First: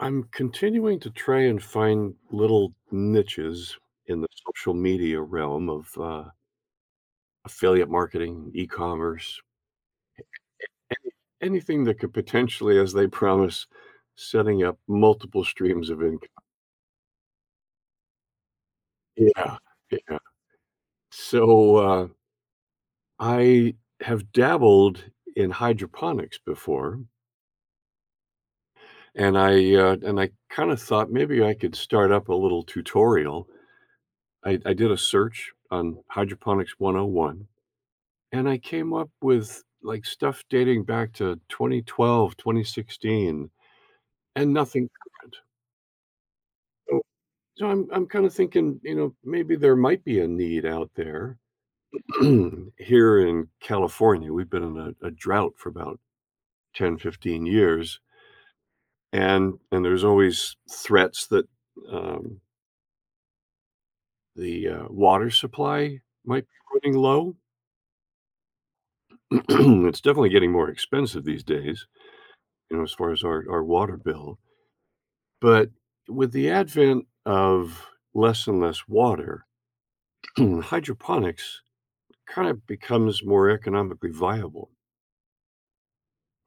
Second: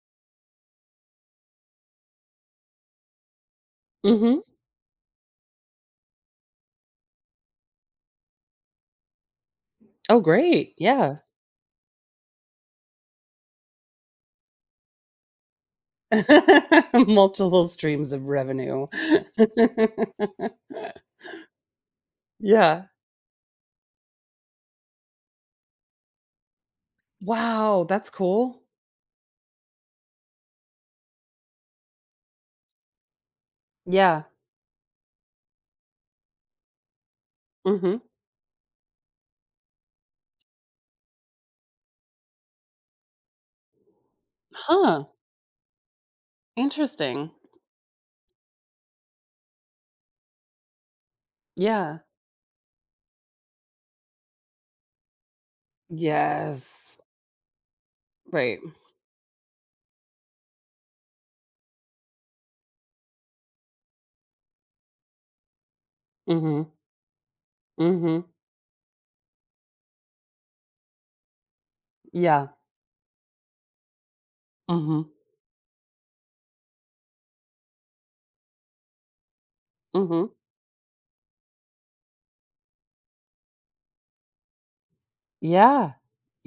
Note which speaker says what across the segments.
Speaker 1: I'm continuing to try and find little niches in the
Speaker 2: Mhm.
Speaker 1: social media realm of affiliate marketing, e commerce,
Speaker 2: Oh, great. Yeah.
Speaker 1: anything that could potentially, as they promise, setting up multiple streams of income.
Speaker 2: Multiple streams of revenue.
Speaker 1: Yeah. Yeah. So
Speaker 2: Yeah.
Speaker 1: I have dabbled in hydroponics before,
Speaker 2: Wow, that's cool.
Speaker 1: and I kind of thought maybe I could start up a little tutorial.
Speaker 2: Yeah.
Speaker 1: I did a search on hydroponics 101.
Speaker 2: Mhm.
Speaker 1: And I came up with, like, stuff dating back to 2012, 2016, and nothing
Speaker 2: Huh,
Speaker 1: current. So
Speaker 2: interesting.
Speaker 1: so I'm kinda thinking, maybe there might be a need out there.
Speaker 2: Yeah.
Speaker 1: Here in California, we've been in a drought for about 10,
Speaker 2: Yes.
Speaker 1: 15 years,
Speaker 2: Right.
Speaker 1: and there's always threats that, um, the water supply might be
Speaker 2: Mhm.
Speaker 1: running low.
Speaker 2: Mhm.
Speaker 1: It's definitely getting more expensive these days,
Speaker 2: Yeah.
Speaker 1: as far as our water bill.
Speaker 2: Mhm.
Speaker 1: But with the advent of less and less water,
Speaker 2: Mhm.
Speaker 1: hydroponics kind of becomes more economically viable
Speaker 2: Yeah.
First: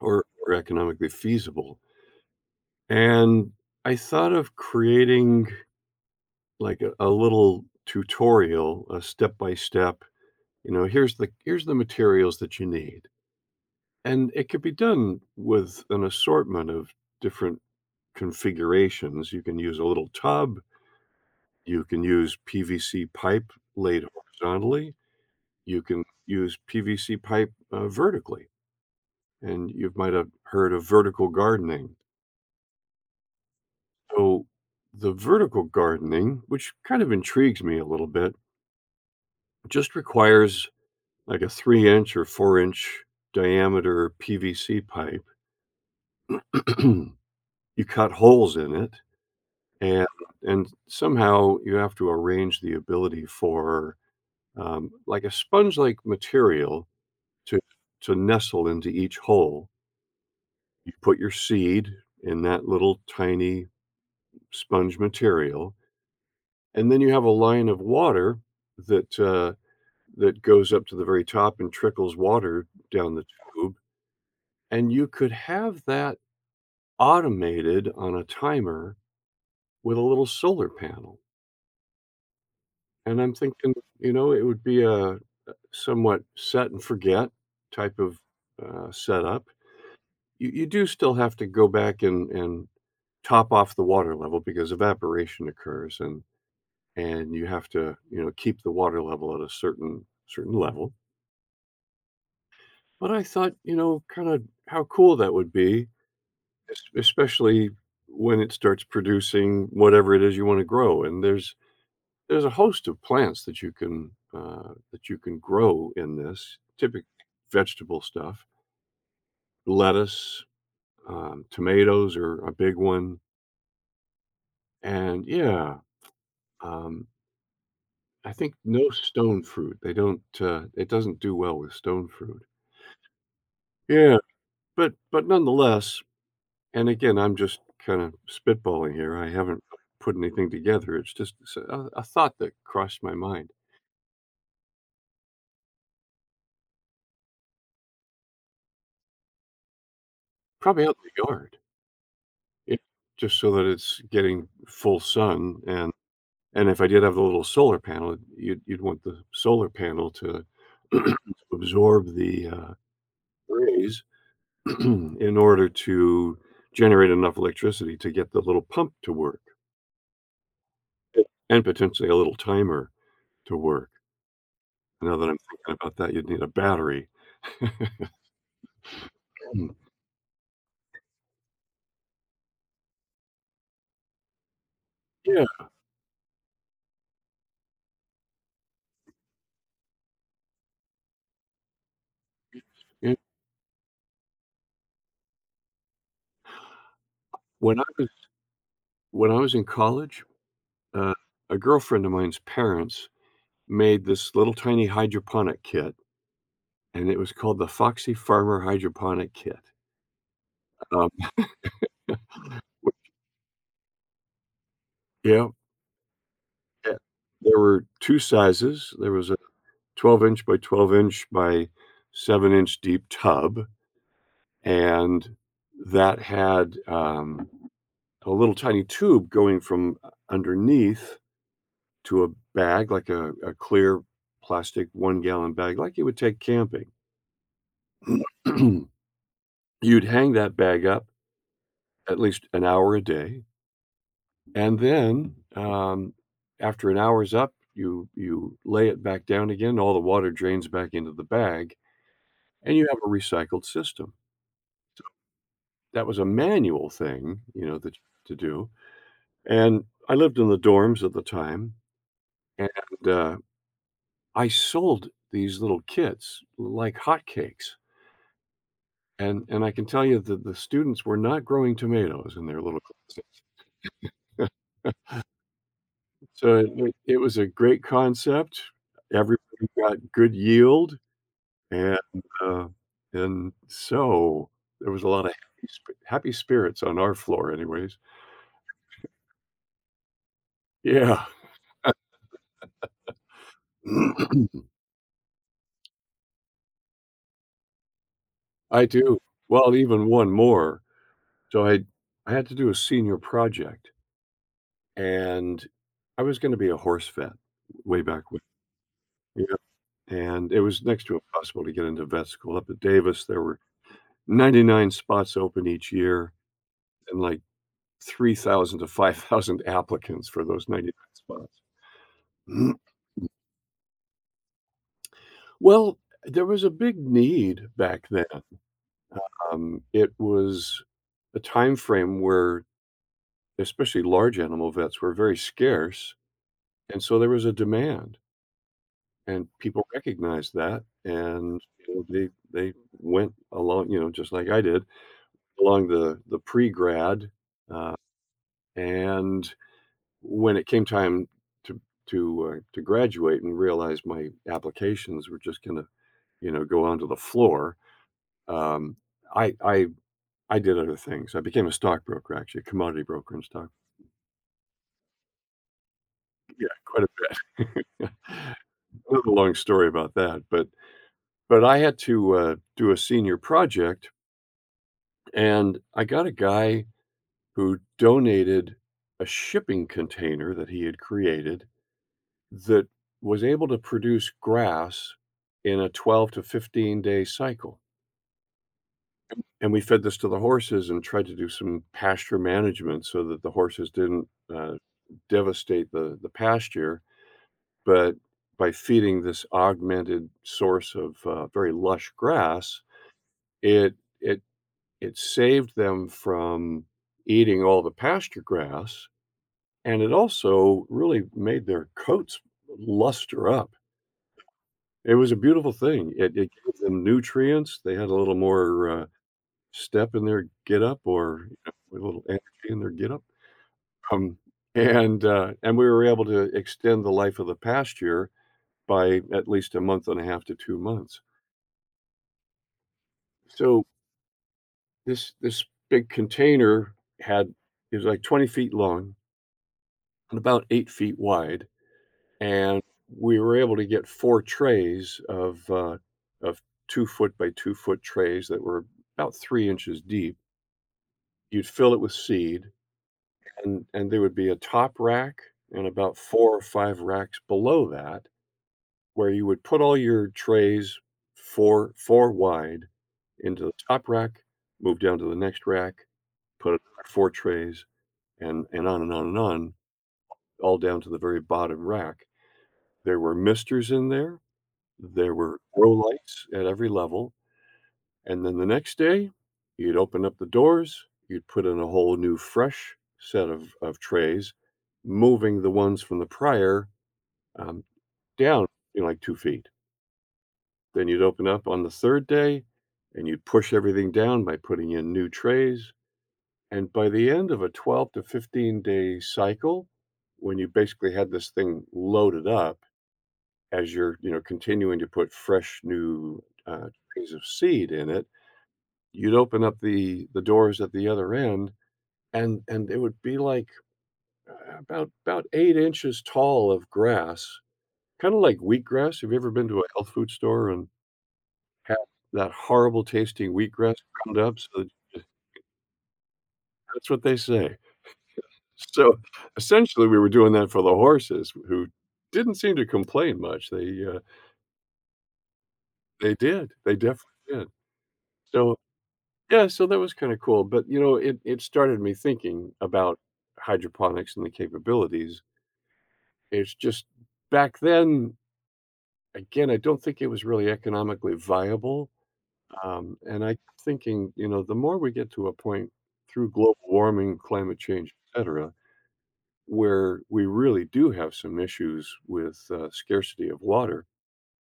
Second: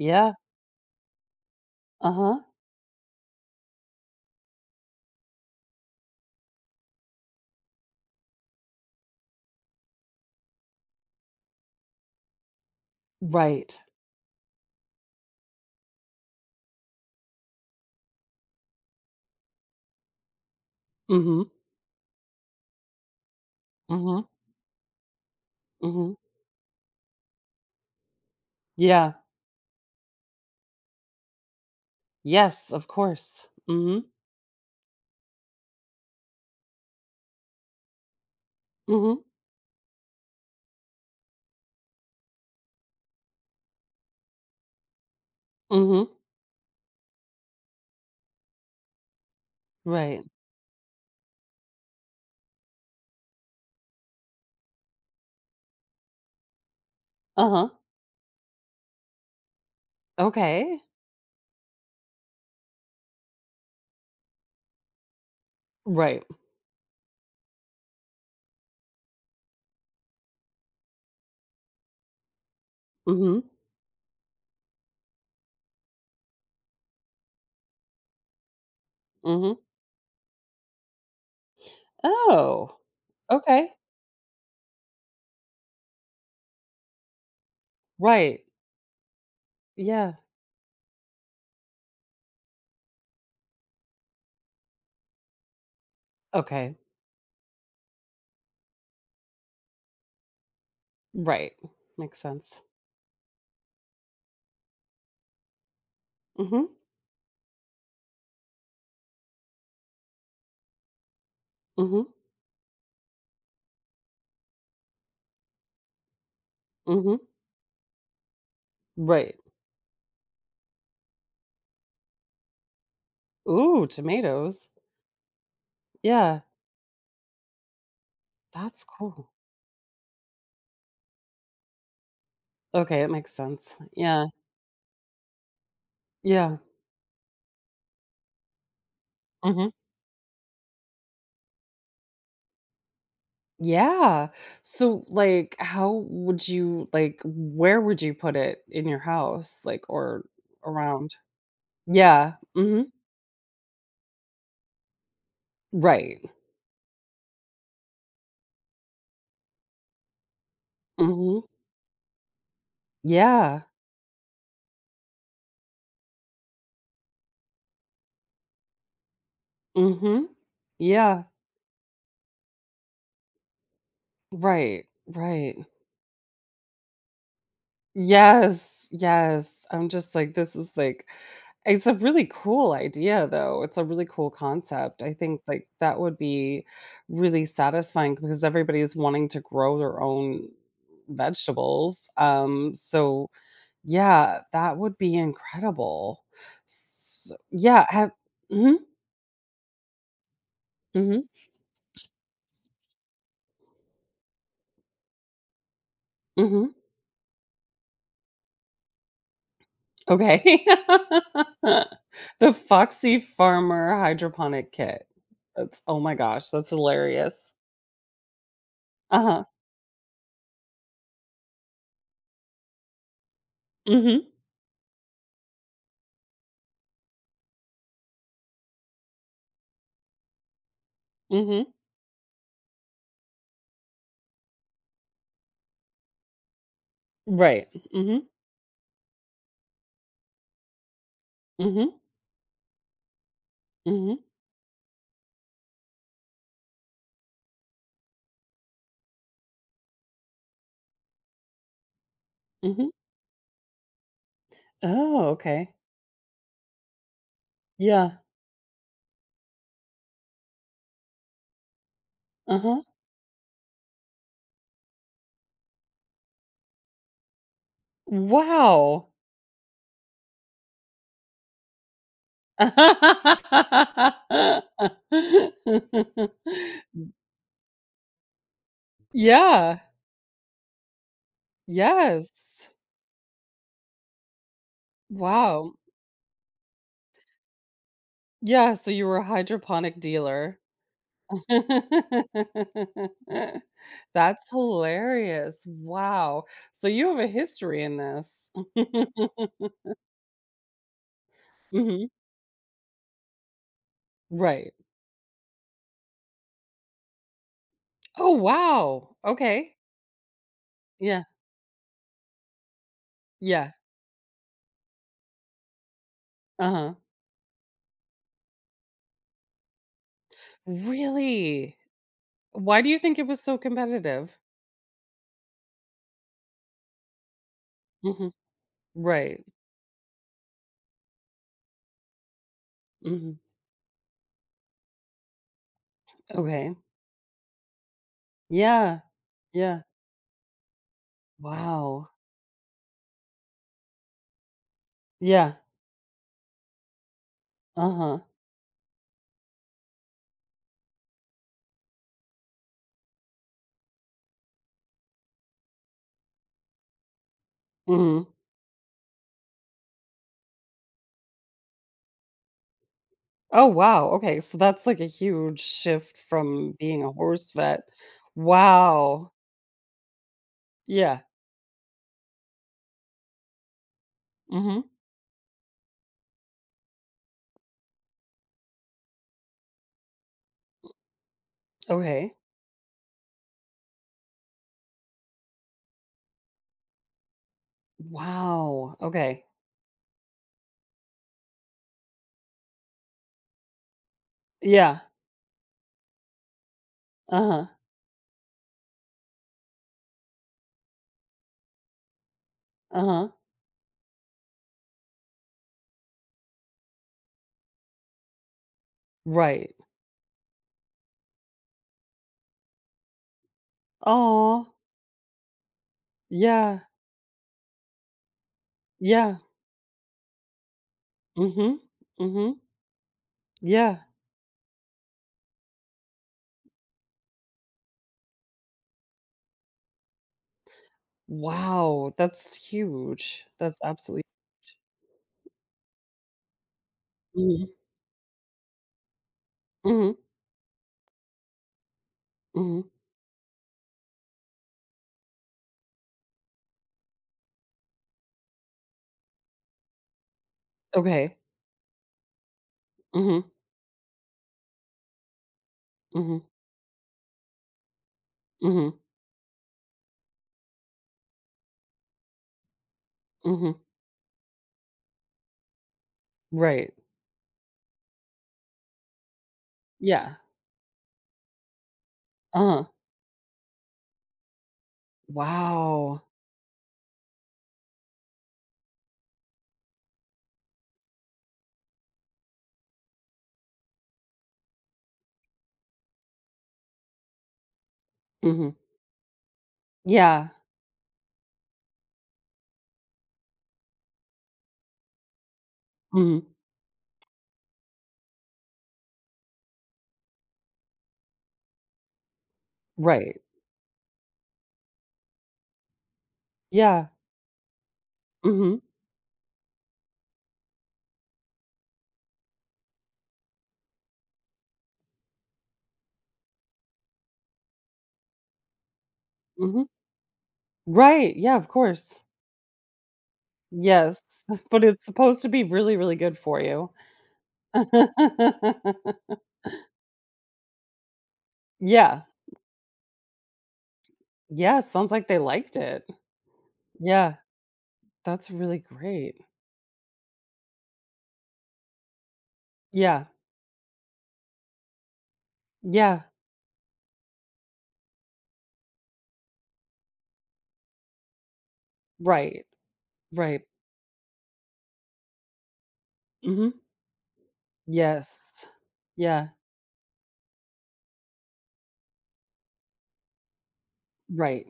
Speaker 1: or economically feasible.
Speaker 2: Uh-huh.
Speaker 1: And I thought of creating like a little tutorial, a step by step, here's the materials that you need.
Speaker 2: Right.
Speaker 1: And it could be done with an assortment of different configurations. You can use a little tub,
Speaker 2: Mhm.
Speaker 1: you can use PVC pipe laid
Speaker 2: Mhm.
Speaker 1: horizontally. You can
Speaker 2: Mhm.
Speaker 1: use PVC pipe, vertically,
Speaker 2: Yeah.
Speaker 1: and you might have heard of vertical gardening.
Speaker 2: Yes, of course. Mhm.
Speaker 1: So, the vertical gardening, which kind of intrigues me a little bit,
Speaker 2: Mhm.
Speaker 1: just requires like a 3" inch or 4" inch diameter PVC pipe.
Speaker 2: Mhm.
Speaker 1: You cut holes in it, and
Speaker 2: Right.
Speaker 1: somehow you have to arrange the ability for, like a sponge-like material to
Speaker 2: Uh-huh.
Speaker 1: to nestle into each hole.
Speaker 2: Okay.
Speaker 1: You put your seed in that little tiny sponge material,
Speaker 2: Right.
Speaker 1: and then you have a line of water that uh, that goes up to the very top and trickles water down the
Speaker 2: Mhm,
Speaker 1: tube. And you could have that automated on a timer
Speaker 2: mhm.
Speaker 1: with a little solar panel.
Speaker 2: Oh,
Speaker 1: And I'm
Speaker 2: okay.
Speaker 1: thinking, it would be a somewhat set and forget type of
Speaker 2: Right.
Speaker 1: setup.
Speaker 2: Yeah.
Speaker 1: You do still have to go back and top off the water level because evaporation occurs and
Speaker 2: Okay.
Speaker 1: you have to, keep the water level at a certain level.
Speaker 2: Right. Makes sense.
Speaker 1: But I thought, kind of how cool that would be,
Speaker 2: Mhm,
Speaker 1: especially when it starts producing whatever it is you want to grow. And there's
Speaker 2: mhm,
Speaker 1: there's a host of plants that you can grow in this typical
Speaker 2: mhm.
Speaker 1: vegetable stuff,
Speaker 2: Right.
Speaker 1: lettuce, tomatoes are a big one,
Speaker 2: Ooh, tomatoes.
Speaker 1: and yeah,
Speaker 2: Yeah,
Speaker 1: um, I think
Speaker 2: that's
Speaker 1: no
Speaker 2: cool.
Speaker 1: stone fruit. They don't. It doesn't do well with stone fruit.
Speaker 2: Okay, it makes sense.
Speaker 1: Yeah,
Speaker 2: Yeah.
Speaker 1: but nonetheless,
Speaker 2: Yeah.
Speaker 1: and again, I'm just kinda spitballing here, I haven't
Speaker 2: Mhm.
Speaker 1: put anything together, it's just it's a thought that crossed my mind.
Speaker 2: Yeah. So, like, how would you, like, where would you put it in your house, like, or
Speaker 1: Probably out in
Speaker 2: around?
Speaker 1: the yard,
Speaker 2: Yeah.
Speaker 1: you know,
Speaker 2: Mhm.
Speaker 1: just so that it's getting full sun, and
Speaker 2: Right.
Speaker 1: if I did have the little solar panel, you'd want the solar panel to
Speaker 2: Mhm.
Speaker 1: absorb the
Speaker 2: Yeah.
Speaker 1: rays in order to generate enough electricity to get the little pump to work,
Speaker 2: Mhm. Yeah.
Speaker 1: and potentially a little timer to work.
Speaker 2: Right,
Speaker 1: Now that I'm
Speaker 2: right.
Speaker 1: thinking about that, you'd need a battery. Mhm.
Speaker 2: Yes, yes. I'm just like, this is like, it's a really cool idea, though. It's a really cool concept. I think,
Speaker 1: Yeah,
Speaker 2: like, that would be really satisfying because everybody is wanting to grow their own vegetables.
Speaker 1: it
Speaker 2: So yeah, that would be incredible. So,
Speaker 1: when I
Speaker 2: yeah, have,
Speaker 1: was
Speaker 2: hmm,
Speaker 1: when I was in college, uh,
Speaker 2: hmm,
Speaker 1: a girlfriend of mine's parents made this little tiny hydroponic kit,
Speaker 2: hmm,
Speaker 1: and it was called the Foxy Farmer Hydroponic Kit.
Speaker 2: okay.
Speaker 1: Um,
Speaker 2: The Foxy Farmer hydroponic kit.
Speaker 1: yeah,
Speaker 2: That's oh my gosh, that's
Speaker 1: yeah.
Speaker 2: hilarious.
Speaker 1: There were 2 sizes. There was a
Speaker 2: Uh-huh.
Speaker 1: 12" inch by 12" inch by 7" inch deep tub,
Speaker 2: Mhm,
Speaker 1: and that had, a little tiny tube going from underneath
Speaker 2: mhm.
Speaker 1: to a bag, like a clear plastic one-gallon bag, like you would take camping.
Speaker 2: Right. Mhm,
Speaker 1: You'd hang that bag up
Speaker 2: mhm,
Speaker 1: at least an hour a day,
Speaker 2: mhm,
Speaker 1: and then, after an hour's up, you lay it back down again, all the water drains back into the bag, and you
Speaker 2: mhm.
Speaker 1: have a recycled system.
Speaker 2: Oh, okay.
Speaker 1: That was a manual thing, that
Speaker 2: Yeah.
Speaker 1: to do, and I lived in the dorms at the time, and,
Speaker 2: Uh-huh.
Speaker 1: uh, I sold these little kits like hotcakes.
Speaker 2: Wow.
Speaker 1: And I can tell you that the students were not growing tomatoes in their little class. So it wa it was a great concept. Everybody
Speaker 2: Yeah.
Speaker 1: got good yield, and, uh,
Speaker 2: Yes.
Speaker 1: and so there was a lot of happy
Speaker 2: Wow.
Speaker 1: sp happy spirits on our floor anyways.
Speaker 2: Yeah, so you were a hydroponic dealer.
Speaker 1: Yeah.
Speaker 2: That's hilarious. Wow. So you have a history in this.
Speaker 1: I do. Well, even one more. So I
Speaker 2: Mhm.
Speaker 1: I had to do a senior project,
Speaker 2: Right.
Speaker 1: and I was gonna be a horse vet way
Speaker 2: Oh,
Speaker 1: back when.
Speaker 2: wow.
Speaker 1: Yeah.
Speaker 2: Okay.
Speaker 1: And it was next to
Speaker 2: Yeah.
Speaker 1: impossible to get into vet school up at Davis, there were
Speaker 2: Yeah.
Speaker 1: 99 spots open each year
Speaker 2: Uh-huh.
Speaker 1: and, like, 3,000 to 5,000 applicants for those 99 spots.
Speaker 2: Really?
Speaker 1: Mm.
Speaker 2: Why do you think it was so competitive?
Speaker 1: Well, there was a big need back then.
Speaker 2: Mhm. Right.
Speaker 1: It was a time frame where
Speaker 2: Mhm.
Speaker 1: especially large animal vets were very scarce,
Speaker 2: Okay.
Speaker 1: and so there was a demand,
Speaker 2: Yeah.
Speaker 1: and
Speaker 2: Yeah.
Speaker 1: people recognized that, and, you know,
Speaker 2: Wow.
Speaker 1: they they went along, just like I did,
Speaker 2: Yeah.
Speaker 1: along the pre-grad, uh,
Speaker 2: Uh-huh.
Speaker 1: and when it came time to to graduate and realize my applications were just gonna, go onto the floor,
Speaker 2: Mhm.
Speaker 1: um, I I I did other things. I became a stockbroker, actually, a commodity broker and
Speaker 2: Oh,
Speaker 1: stock.
Speaker 2: wow. Okay, so that's like a huge shift
Speaker 1: Yeah,
Speaker 2: from being
Speaker 1: quite a
Speaker 2: a
Speaker 1: bit.
Speaker 2: horse vet.
Speaker 1: A
Speaker 2: Wow.
Speaker 1: little long story about that, but
Speaker 2: Yeah.
Speaker 1: I had to, do a senior project,
Speaker 2: Mhm.
Speaker 1: and I got a guy who donated a shipping container that he had created
Speaker 2: Okay.
Speaker 1: that was able to produce grass in a 12 to 15 day cycle.
Speaker 2: Wow. Okay.
Speaker 1: And we fed this to the horses and tried to do some pasture management so that the horses didn't uh,
Speaker 2: Yeah.
Speaker 1: devastate the pasture.
Speaker 2: Uh-huh.
Speaker 1: But by feeding this augmented source of very lush grass,
Speaker 2: Uh-huh.
Speaker 1: it, it, it saved them from eating all the pasture grass.
Speaker 2: Right.
Speaker 1: And it also really made their coats luster up.
Speaker 2: Oh.
Speaker 1: It was a beautiful thing. It gave
Speaker 2: Yeah.
Speaker 1: them nutrients, they had a little more,
Speaker 2: Yeah.
Speaker 1: step in their get up or,
Speaker 2: Mhm.
Speaker 1: a little
Speaker 2: Mhm.
Speaker 1: energy in their get up.
Speaker 2: Yeah.
Speaker 1: Um, and, uh, and we were able to extend the life of the pasture by at least a month and a half to 2 months.
Speaker 2: Wow, that's huge. That's
Speaker 1: So
Speaker 2: absolutely.
Speaker 1: this big container had
Speaker 2: Mhm,
Speaker 1: it was like 20 feet long
Speaker 2: mhm,
Speaker 1: and about 8 feet wide,
Speaker 2: mhm.
Speaker 1: and we were able to get 4 trays of 2-foot by 2 foot trays that were about 3 inches deep.
Speaker 2: Okay.
Speaker 1: You'd fill it with seed,
Speaker 2: Mhm,
Speaker 1: and there would be a top rack and about
Speaker 2: mhm,
Speaker 1: 4 or 5 racks below that
Speaker 2: mhm,
Speaker 1: where you would put all your trays 4 wide into the
Speaker 2: mhm.
Speaker 1: top rack, move down to the next rack, put another
Speaker 2: Right.
Speaker 1: 4 trays, and on and on and on,
Speaker 2: Yeah.
Speaker 1: all down to the very bottom rack.
Speaker 2: Uh-huh.
Speaker 1: There were misters in there. There were grow
Speaker 2: Wow.
Speaker 1: lights at every level. And then the next day, you'd open up the doors, you'd put in a whole new, fresh set of trays, moving the ones from the prior um, down,
Speaker 2: Mhm.
Speaker 1: like 2 feet.
Speaker 2: Yeah.
Speaker 1: Then you'd open up on the third day and you'd push everything down by putting in new trays.
Speaker 2: Mhm.
Speaker 1: And by the end of a 12 to 15 day cycle, when you basically had this thing loaded up
Speaker 2: Right.
Speaker 1: as you're continuing to put fresh new
Speaker 2: Yeah.
Speaker 1: trays of seed in it.
Speaker 2: Mhm,
Speaker 1: You'd open up the doors at the other end, and it would be like, about 8 inches tall of grass, kinda like wheatgrass. Have you ever been to
Speaker 2: mhm.
Speaker 1: a health food store and
Speaker 2: Right, yeah, of
Speaker 1: had
Speaker 2: course.
Speaker 1: that horrible tasting wheatgrass ground
Speaker 2: Yes,
Speaker 1: up? So
Speaker 2: but
Speaker 1: that
Speaker 2: it's
Speaker 1: you just-
Speaker 2: supposed to be really, really good for you.
Speaker 1: that's what they say. So, essentially, we were doing that for the horses who
Speaker 2: Yeah.
Speaker 1: didn't seem to complain much. They, uh
Speaker 2: Yeah, sounds like they liked it.
Speaker 1: they did. They definitely
Speaker 2: Yeah,
Speaker 1: did.
Speaker 2: that's
Speaker 1: So,
Speaker 2: really great.
Speaker 1: yeah, so that was kinda cool, but, it started me thinking about
Speaker 2: Yeah.
Speaker 1: hydroponics and the capabilities.
Speaker 2: Yeah.
Speaker 1: It's just back then, again, I don't think it was really economically viable,
Speaker 2: Right.
Speaker 1: and I'm
Speaker 2: Right.
Speaker 1: thinking, the more we get to a point through
Speaker 2: Mhm.
Speaker 1: global warming, climate change, et
Speaker 2: Yes.
Speaker 1: cetera,
Speaker 2: Yeah,
Speaker 1: where we really do have some issues with, scarcity of water,
Speaker 2: right.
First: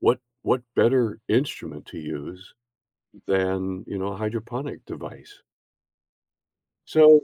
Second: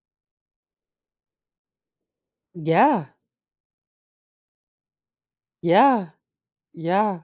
Speaker 1: what better instrument to use
Speaker 2: Yeah,
Speaker 1: than, a hydroponic device?
Speaker 2: yeah, yeah.
Speaker 1: So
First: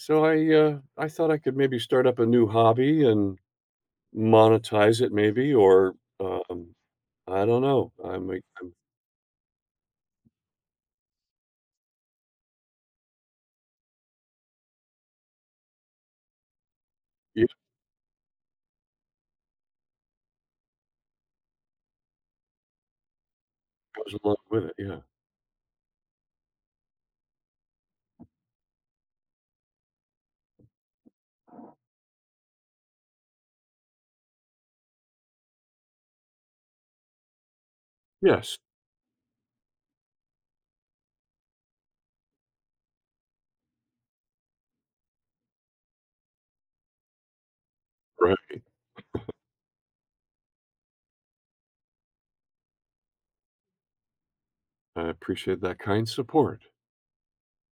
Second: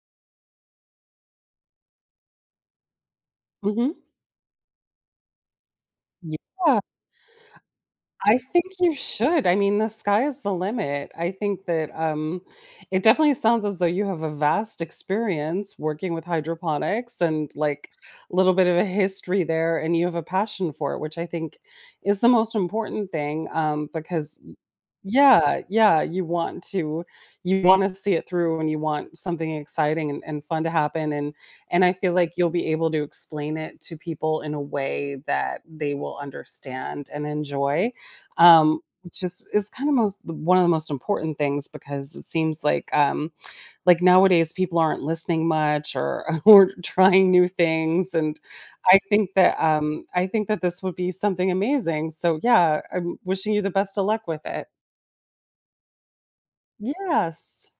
Speaker 1: so I thought I could maybe start up a new hobby and
Speaker 2: Mhm.
Speaker 1: monetize it maybe or, um,
Speaker 2: Yeah,
Speaker 1: I don't know, I
Speaker 2: I
Speaker 1: mean,
Speaker 2: think
Speaker 1: I'm
Speaker 2: you should. I mean, the sky is the limit. I think that, it definitely sounds as though you have a vast experience working with hydroponics and,
Speaker 1: it
Speaker 2: like, a little bit of a history there, and you have a passion for it, which I think is the most important thing,
Speaker 1: goes along
Speaker 2: because
Speaker 1: with it, yeah.
Speaker 2: yeah, yeah, you want to you wanna see it through, and you want something exciting and fun to happen, and I feel like you'll be able to explain it to people in a way that they will understand and enjoy,
Speaker 1: Yes,
Speaker 2: which is kinda most one of the most important things because it seems like, nowadays, people aren't listening much or or trying new things, and
Speaker 1: right,
Speaker 2: I think that this would be something amazing, so, yeah, I'm wishing you the best of luck with it.
Speaker 1: I appreciate that kind support.
Speaker 2: Yes.